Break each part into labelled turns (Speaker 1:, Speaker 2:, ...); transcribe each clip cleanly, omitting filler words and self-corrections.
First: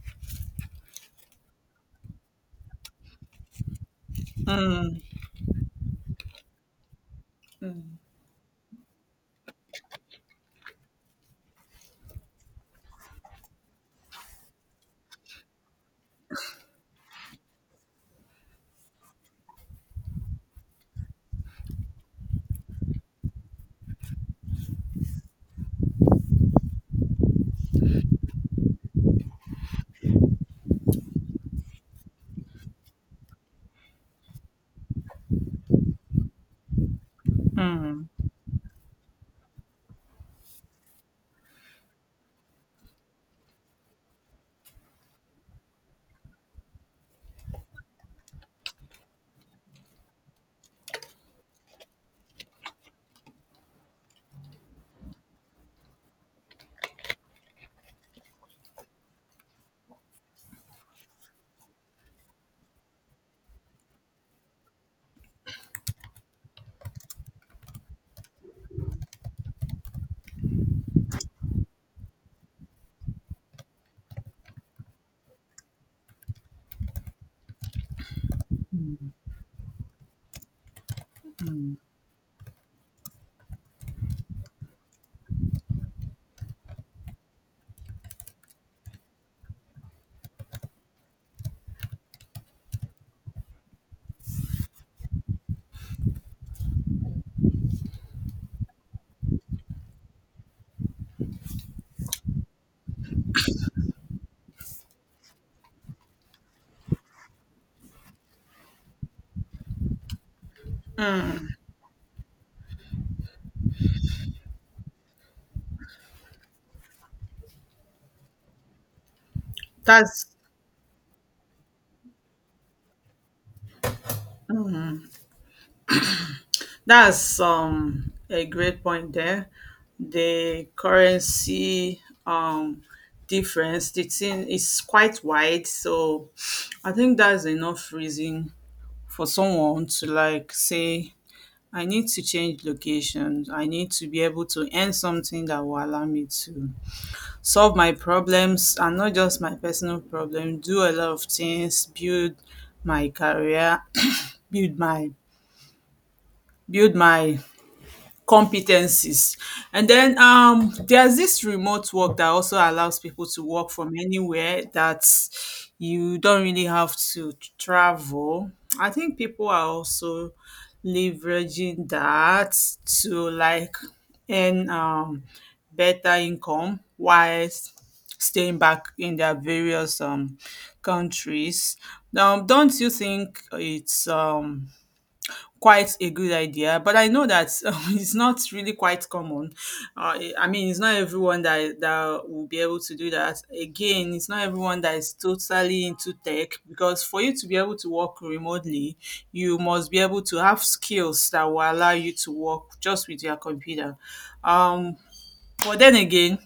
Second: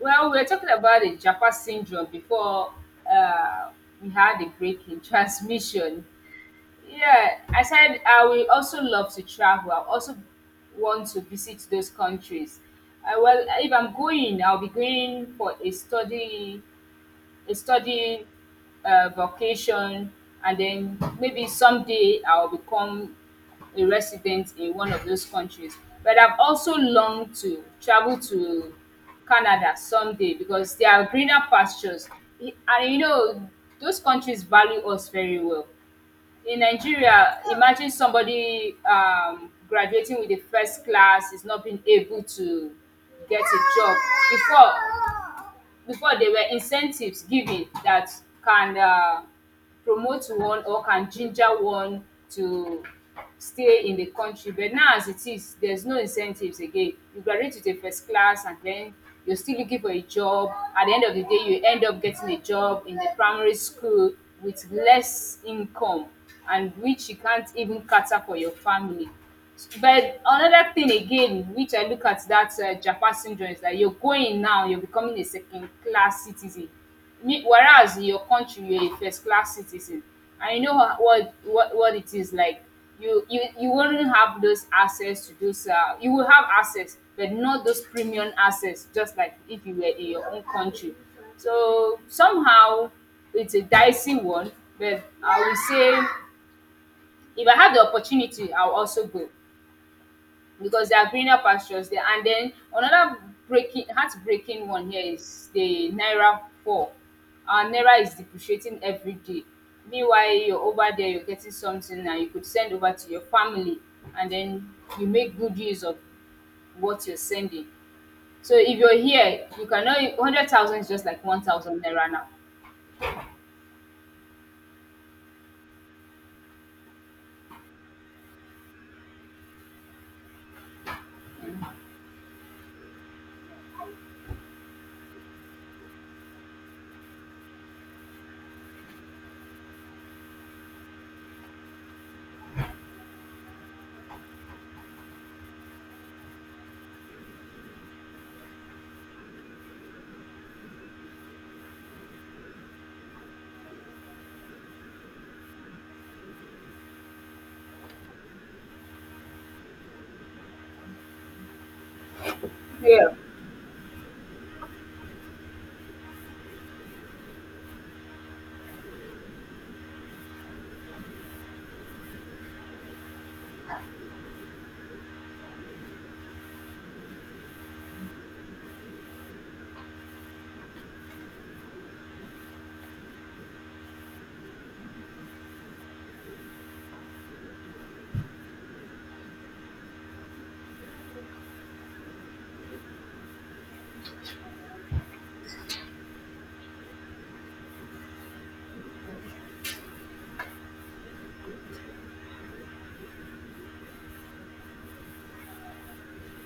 Speaker 1: Well, we were talking about the Japa syndrome before uh, we had a break in
Speaker 2: Mm,
Speaker 1: transmission. Yeah, I said I will also love to travel. I also want to visit those countries. Well, if I'm going, I'll be going for a study studying vocation, and then maybe someday I'll become a resident in one of those countries. But I've also longed to travel to Canada someday because there are greener pastures. And those countries value us very well. In Nigeria, imagine
Speaker 2: mm.
Speaker 1: somebody graduating with a first class is not being able to get a job. Before, before, there were incentives given that can promote one or can ginger one to stay in the country, but now, as it is, there's no incentives again. You graduate with a first class and then you're still looking for a job. At the end of the day you end up getting a job in the primary school with less income, and which you can't even cater for your family. But another thing again which I look at that Japa syndrome is that you're going now, you're becoming a second class citizen. Me, whereas in your country you're a first class citizen and you know what it is like. You wouldn't have those access to those. You will have access, but not those premium access, just like if you were in your own country. So somehow it's a dicey one, but I will say if I have the opportunity I'll also go because they are greener pastures there. And then another heartbreaking one here is the naira fall. Our naira is depreciating every day. Meanwhile, you're over there, you're getting something and you could send over to your family, and then you make good use of what you're sending. So if you're here, you cannot,
Speaker 2: That's
Speaker 1: 100,000 is just like 1,000 naira now.
Speaker 2: that's a great point there. The currency difference, the thing is quite wide, so I think that's enough reason for someone to like say I need to change location. I need to be able to earn something that will allow me to solve my problems and not just my personal problem, do a lot of things, build my career, build my build my competencies. And then there's this remote work that also allows
Speaker 1: Yeah.
Speaker 2: people to work from anywhere, that you don't really have to travel. I think people are also leveraging that to like earn better income whilst staying back in their various countries. Now, don't you think it's quite a good idea? But I know that it's not really quite common. I mean, it's not everyone that will be able to do that. Again, it's not everyone that is totally into tech, because for you to be able to work remotely, you must be able to have skills that will allow you to work just with your computer. Um, but then again,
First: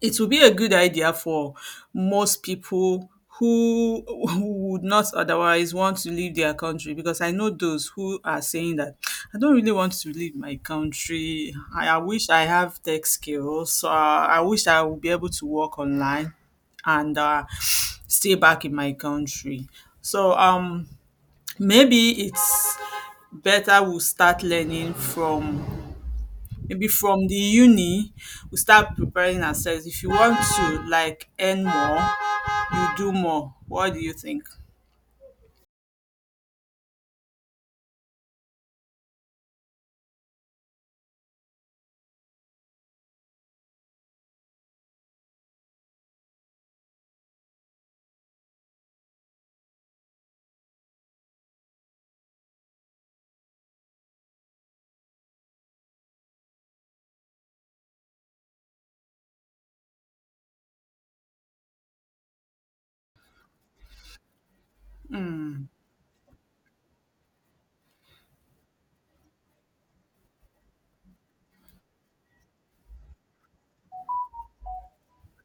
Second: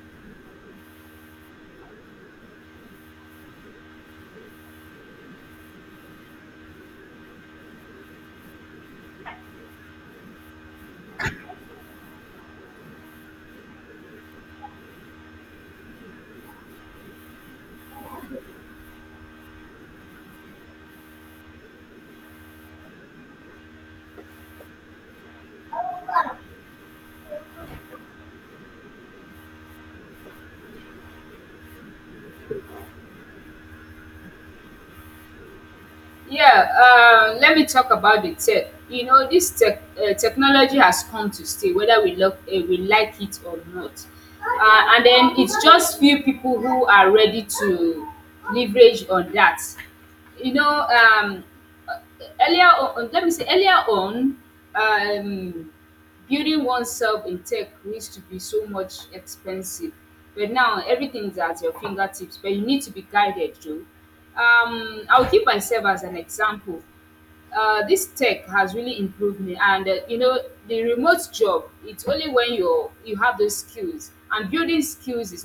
Speaker 2: it would be a good idea for most people who who would not otherwise want to leave their country, because I know those who are saying that I don't really want to leave my country. I wish I have tech skills. So I wish I would be able to work online and stay back in my country. So maybe it's better we start learning from, maybe from the uni, we start preparing ourselves. If you want to like earn more, you do more. What do you think?
Speaker 1: Yeah, let me talk about the tech. You know, this technology has come to stay, whether we like it or not. And then it's just few people who are ready to leverage on that. You know, earlier on, let me say earlier on, um, building oneself in tech used to be so much expensive, but now everything's at your fingertips. But you need to be guided too. I'll give myself as an example. This tech has really improved me, and the remote job, it's only when you have those skills, and building skills is